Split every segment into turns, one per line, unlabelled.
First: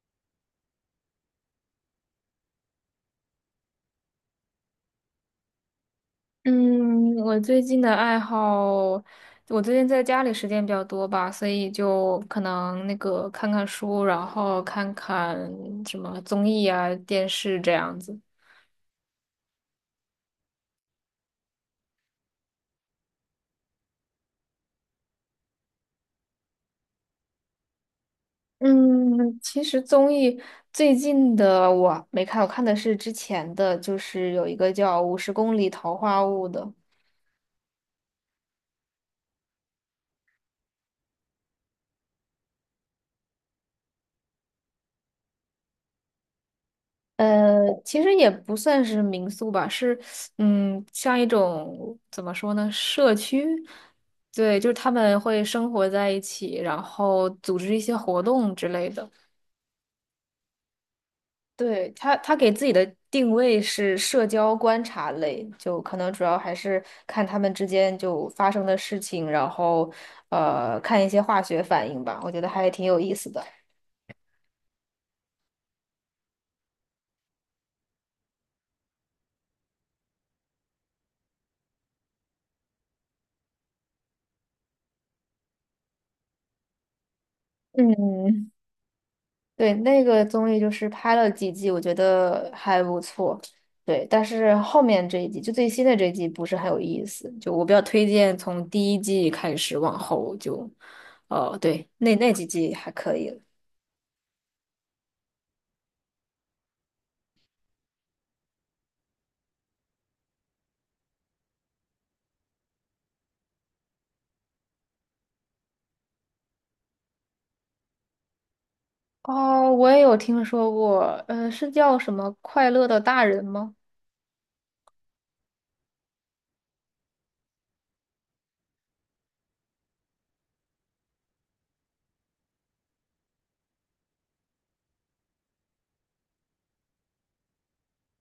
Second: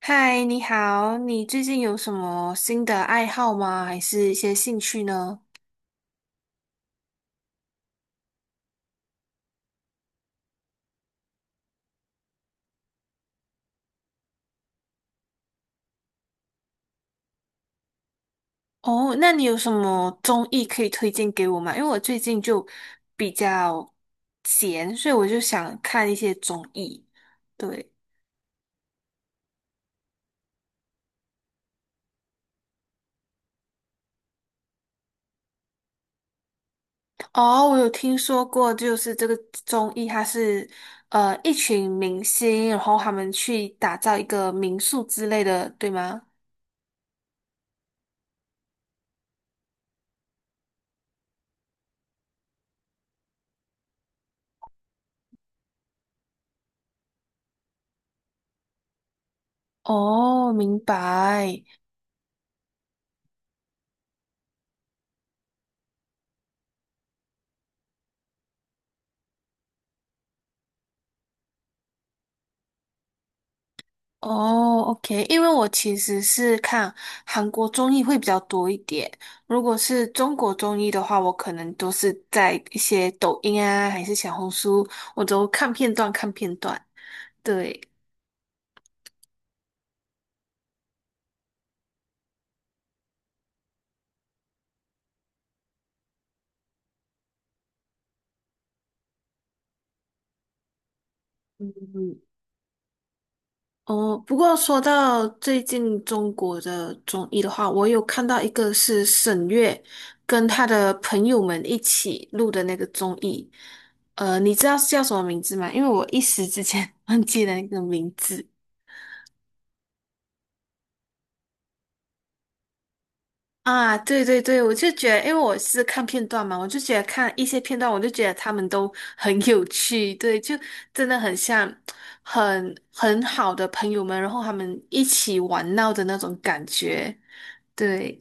嗨，你好，你最近有什么新的爱好吗？还是一些兴趣呢？
嗯，我最近的爱好，我最近在家里时间比较多吧，所以就可能那个看看书，然后看看什么综艺啊、电视这样子。
哦，那你有什么综艺可以推荐给我吗？因为我最近就比较闲，所以我就想看一些综艺。对，
嗯，其实综艺最近的我没看，我看的是之前的，就是有一个叫《五十公里桃花坞》的。
哦，我有听说过，就是这个综艺，它是一群明星，然后他们去打造一个民宿之类的，对吗？
其实也不算是民宿吧，是嗯，像一种怎么说呢，社区。对，就是他们会生活在一起，然后组织一些活动之类的。
哦，明白。
对，他给自己的定位是社交观察类，就可能主要还是看他们之间就发生的事情，然后看一些化学反应吧，我觉得还挺有意思的。
哦，OK，因为我其实是看韩国综艺会比较多一点。如果是中国综艺的话，我可能都是在一些抖音啊，还是小红书，我都看片段看片段。对。
嗯，对，那个综艺就是拍了几季，我觉得还不错。对，但是后面这一季，就最新的这一季不是很有意思。就我比较推荐从第一季开始往后就，哦，
嗯。
对，那那几季还可以了。
哦，不过说到最近中国的综艺的话，我有看到一个是沈月跟她的朋友们一起录的那个综艺，呃，你知道是叫什么名字吗？因为我一时之间 忘记了那个名字。
哦，我也有听说过，是叫什么《快乐的大人》吗？
啊，对对对，我就觉得，因为我是看片段嘛，我就觉得看一些片段，我就觉得他们都 很有趣，对，就真的很像很好的朋友们，然后他们一起玩闹的那种感觉，对。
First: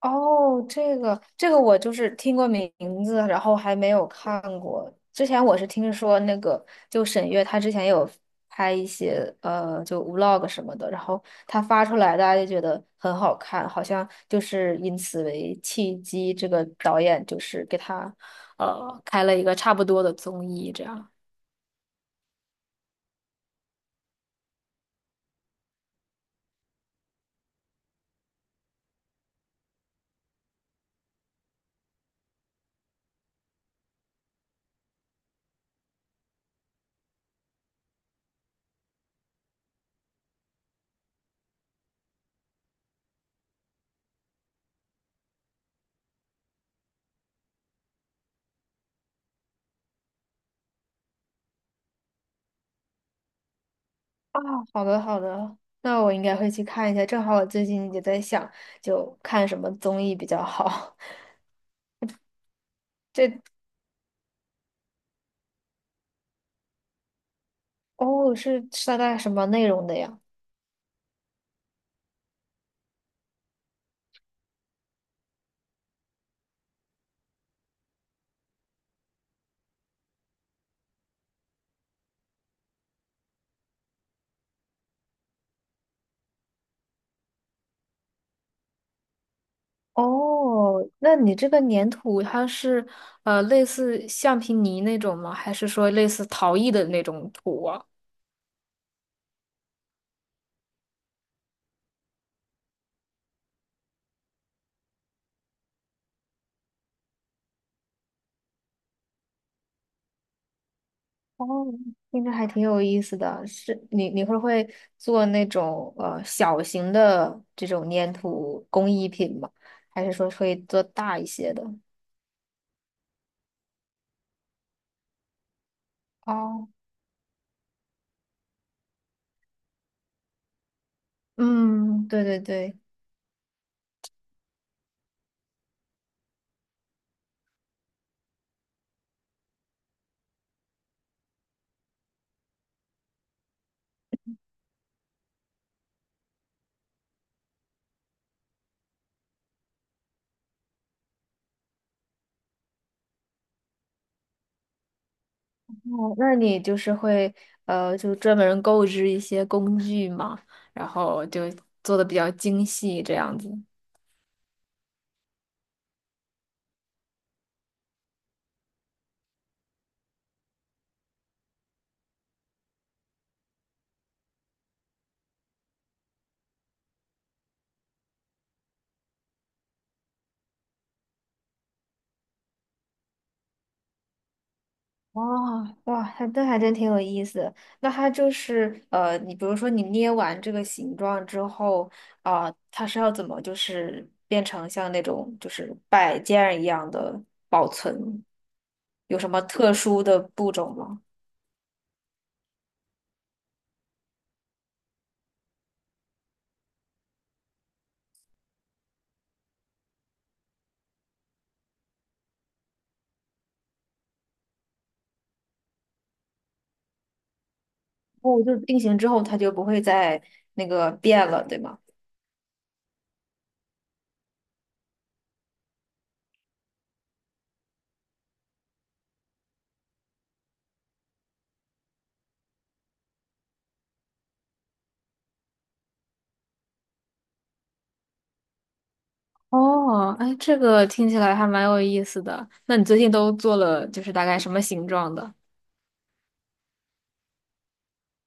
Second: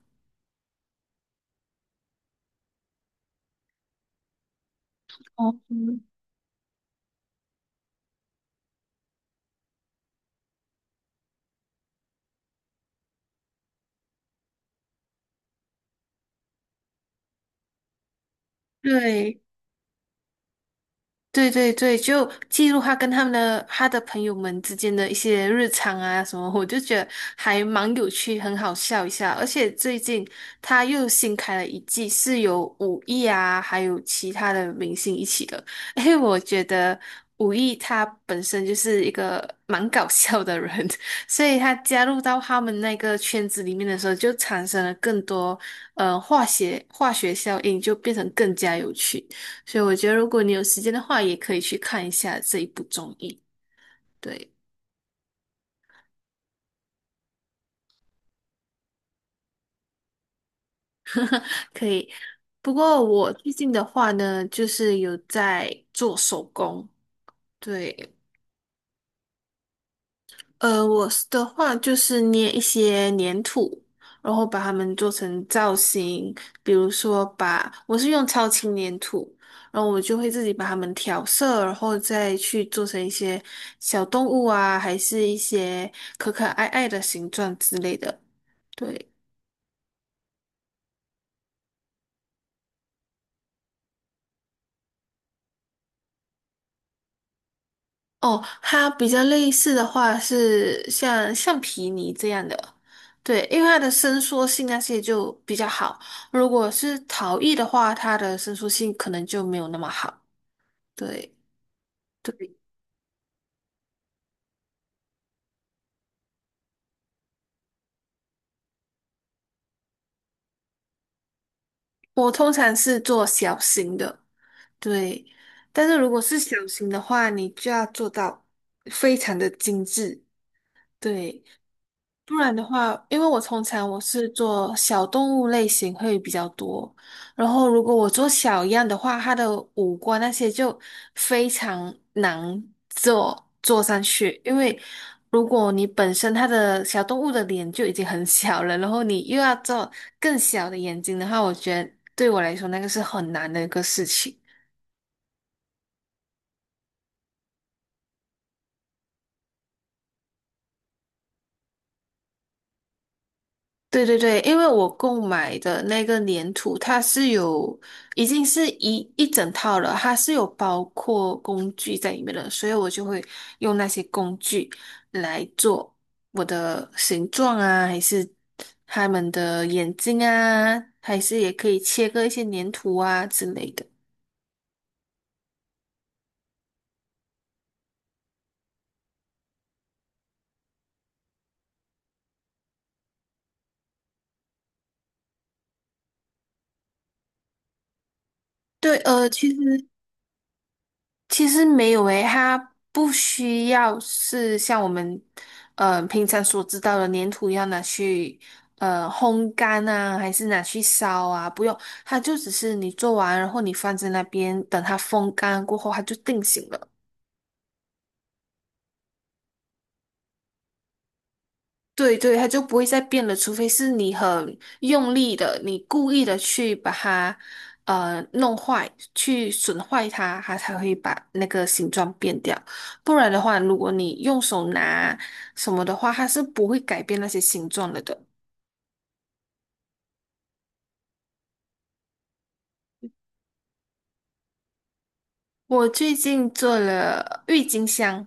哦，这个我就是听过名字，然后还没有看过。之前我
哦，
是听
嗯
说那个，就沈月她之前有拍一些就 vlog 什么的，然后她发出来，大家就觉得很好看，好像就是因此为契机，这个导演就是给她开了
对。
一个差不多的综艺，这样。
对对对，就记录他跟他们的他的朋友们之间的一些日常啊什么，我就觉得还蛮有趣，很好笑一下。而且最近他又新开了一季，是有武艺啊，还有其他的明星一起的。因为我觉得武艺他本身就是一个蛮搞笑的人，所以他加入到他们那个圈子里面的时候，就产生了更多化学效应，就变成更加有趣。所以我觉得，如果你有时间的话，也可以去看一下这一部综艺。
啊，
对。
好的好的，那我应该会去看一下，正好我最近也在想，就看什么综艺比较好。
可以。不过 我
这。
最近的话呢，就是有在做手工。对，
哦，是是大概什么内容的呀？
我是的话就是捏一些粘土，然后把它们做成造型。比如说把，我是用超轻粘土，然后我就会自己把它们调色，然后再去做成一些小动物啊，还是一些可可爱爱的形状之类的。对。
哦，那你这个粘土它是类似橡皮泥那种吗？还是说类似陶艺的那种土啊？
哦，它比较类似的话是像橡皮泥这样的，对，因为它的伸缩性那些就比较好。如果是陶艺的话，它的伸缩性可能就没有那么好。对。
哦，听着还
对，
挺有意思的。是你会不会做那种小型的这种粘土工艺品吗？还是说会做大一些的？
我通常是做小型的，对，但是如果是小
哦，
型的话，你就要做到非常的精致，对。
嗯，对
不
对
然的
对。
话，因为我通常我是做小动物类型会比较多，然后如果我做小样的话，它的五官那些就非常难做上去，因为如果你本身它的小动物的脸就已经很小了，然后你又要做更小的眼睛的话，我觉得对我来说那个是很难的一个事情。
哦，那你就是会就专门购置一些工具嘛，然后就做的比较精细这样子。
对对对，因为我购买的那个粘土，它是有已经是一整套了，它是有包括工具在里面的，所以我就会用那些工具来做我的形状啊，还是他们的眼睛啊，还是也可以切割一些粘土啊之类的。
哇哇，还那还真挺有意思的那它就是你比如说你捏完这个形状之后啊，它是要怎么就是变成像那种就是摆件儿一样的保存？
对，
有什么特殊的步骤吗？
其实没有诶，它不需要是像我们平常所知道的粘土一样拿去烘干啊，还是拿去烧啊，不用，它就只是你做完，然后你放在那边，等它风干过后，它就定型了。
哦，就是定型之后它就不会再那个变了，对吗？
对对，它就不会再变了，除非是你很用力的，你故意的去把它弄坏，去损坏它，它才会把那个形状变掉。不然的话，如果你用手拿什么的话，它是不会改变那些形状了的。
哦，哎，这个听起来还蛮有意思的。那你最近都做了，就是大概什么形状的？
我最近做了郁金香，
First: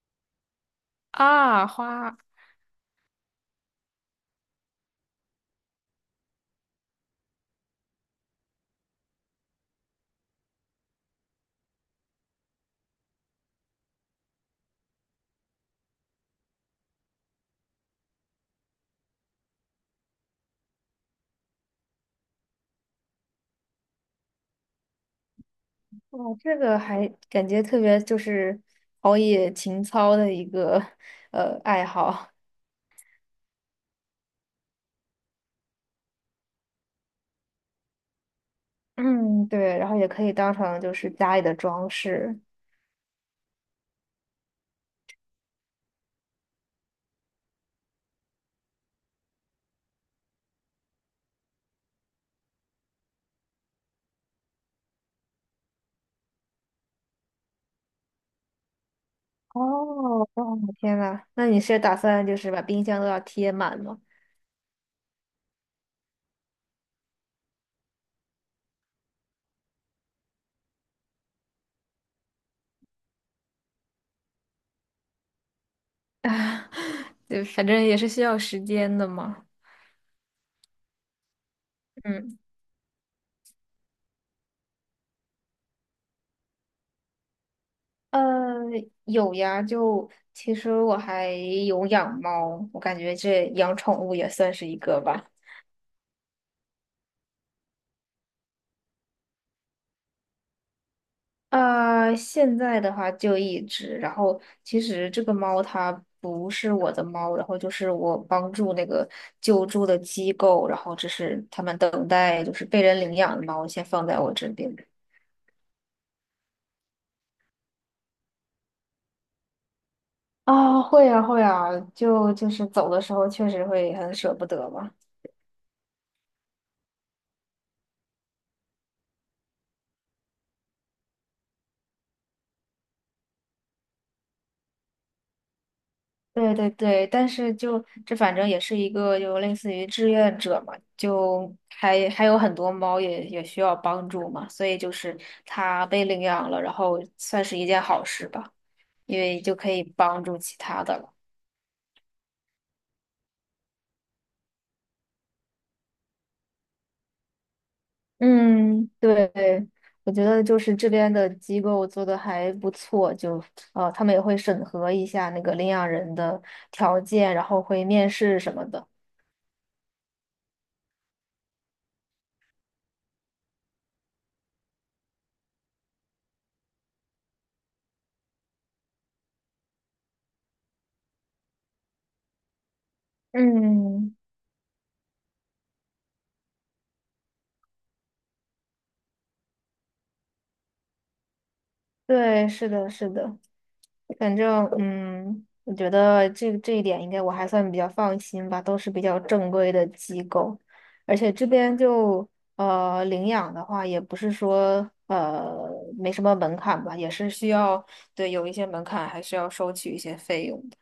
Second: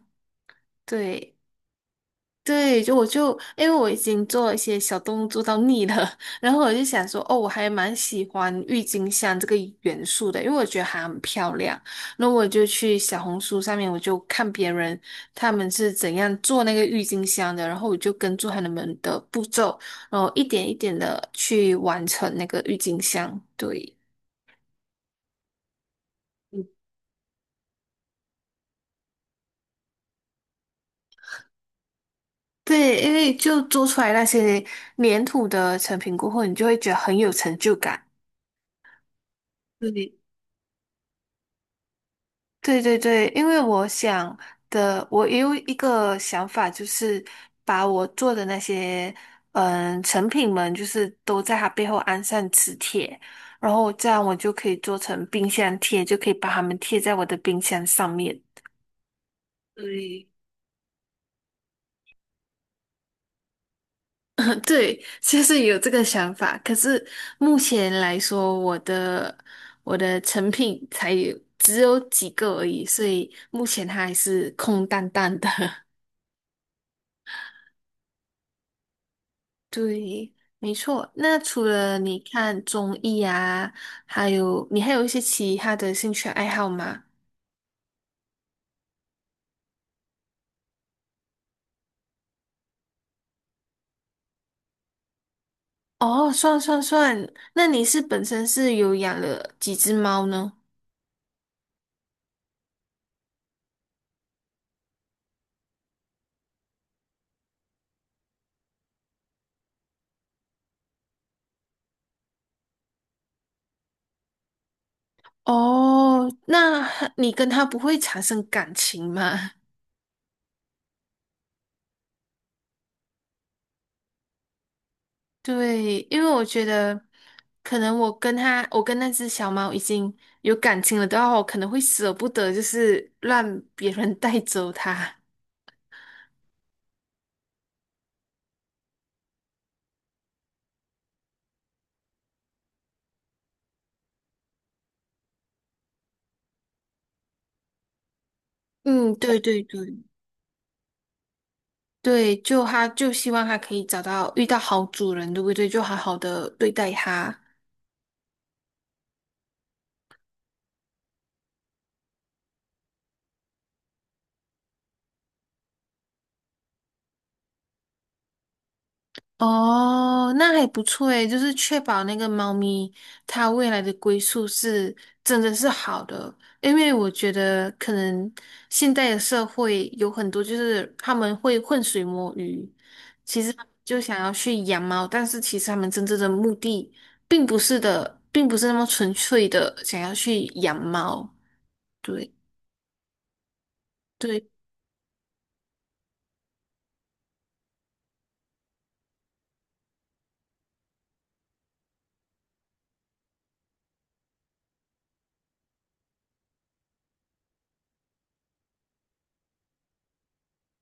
对。
啊，花，
对，就我就因为我已经做一些小动物做到腻了，然后我就想说，哦，我还蛮喜欢郁金香这个元素的，因为我觉得它很漂亮。那我就去小红书上面，我就看别人他们是怎样做那个郁金香的，然后我就跟住他们的步骤，然后一点一点的去完成那个郁金香。对。
哇，这个还感觉特别就是陶冶情操的一个爱好。
对，因为就做出来那些粘土的成品过后，你就会觉得很有成就感。
嗯，对，然后也
对
可以当成就是家里的装饰。
对对对，因为我想的，我也有一个想法，就是把我做的那些嗯成品们，就是都在它背后安上磁铁，然后这样我就可以做成冰箱贴，就可以把它们贴在我的冰箱上面。
哦，
对，
哦，天呐，那你是打算就是把冰箱都要贴满吗？
嗯对，就是有这个想法。可是目前来说，我的成品才有只有几个而已，所以目前它还是空荡荡的。
啊，就反正也是需要时间的嘛。
对，没错。那除了你
嗯。
看综艺啊，还有你还有一些其他的兴趣爱好吗？
呃，有呀，就其实我还有养猫，我感觉这养宠物也算是一个吧。
哦，算算算，那你是本身是有养了几只猫呢？
啊，现在的话就一只，然后其实这个猫它不是我的猫，然后就是我帮助那个救助的机构，然后这是他们等待就是被人领养的猫，先放在我这边。
哦，那你跟它不会产生感情吗？
啊，会呀会呀，就是走的时候确实会很舍不得吧。
对，因为我觉得可能我跟它，我跟那只小猫已经有感情了的话，我可能会舍不得，就是让别人带走它。
对对对，但是就这反正也是一个就类似于志愿者嘛，就还有很多猫也需要帮助嘛，所以就是它被领养了，然后算是一件好事吧，
嗯，
因
对
为就
对
可以
对。
帮助其他的了。
对，就他就希望他可以找到遇到好主人，对不对？就好好的对待它。
嗯，对，我觉得就是这边的机构做的还不错，就他们也会审核一下那个领养人的条件，然后会面试什么的。
哦，那还不错诶，就是确保那个猫咪它未来的归宿是真的是好的，因为我觉得可能现代的社会有很多就是他们会浑水摸鱼，其实他们就
嗯，
想要去养猫，但是其实他们真正的目的并不是的，并不是那么纯粹的想要去养猫。对。
对，是的，是的。反
对。
正嗯，我觉得这一点应该我还算比较放心吧，都是比较正规的机构，而且这边就领养的话，也不是说没什么门槛吧，也是需要对有一些门槛，还是要收取一些费用的。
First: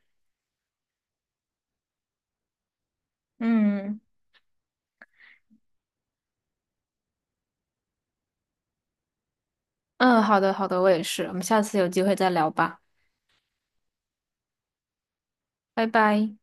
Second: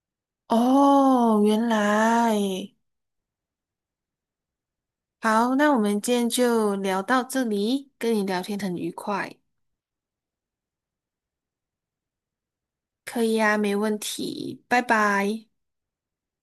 哦，原来，
嗯
好，那我们今天就聊到这里，跟你聊天很愉快，
嗯，好的好的，我也是，我们下次有机会再聊吧，
可以呀，没问题，拜拜。
拜拜。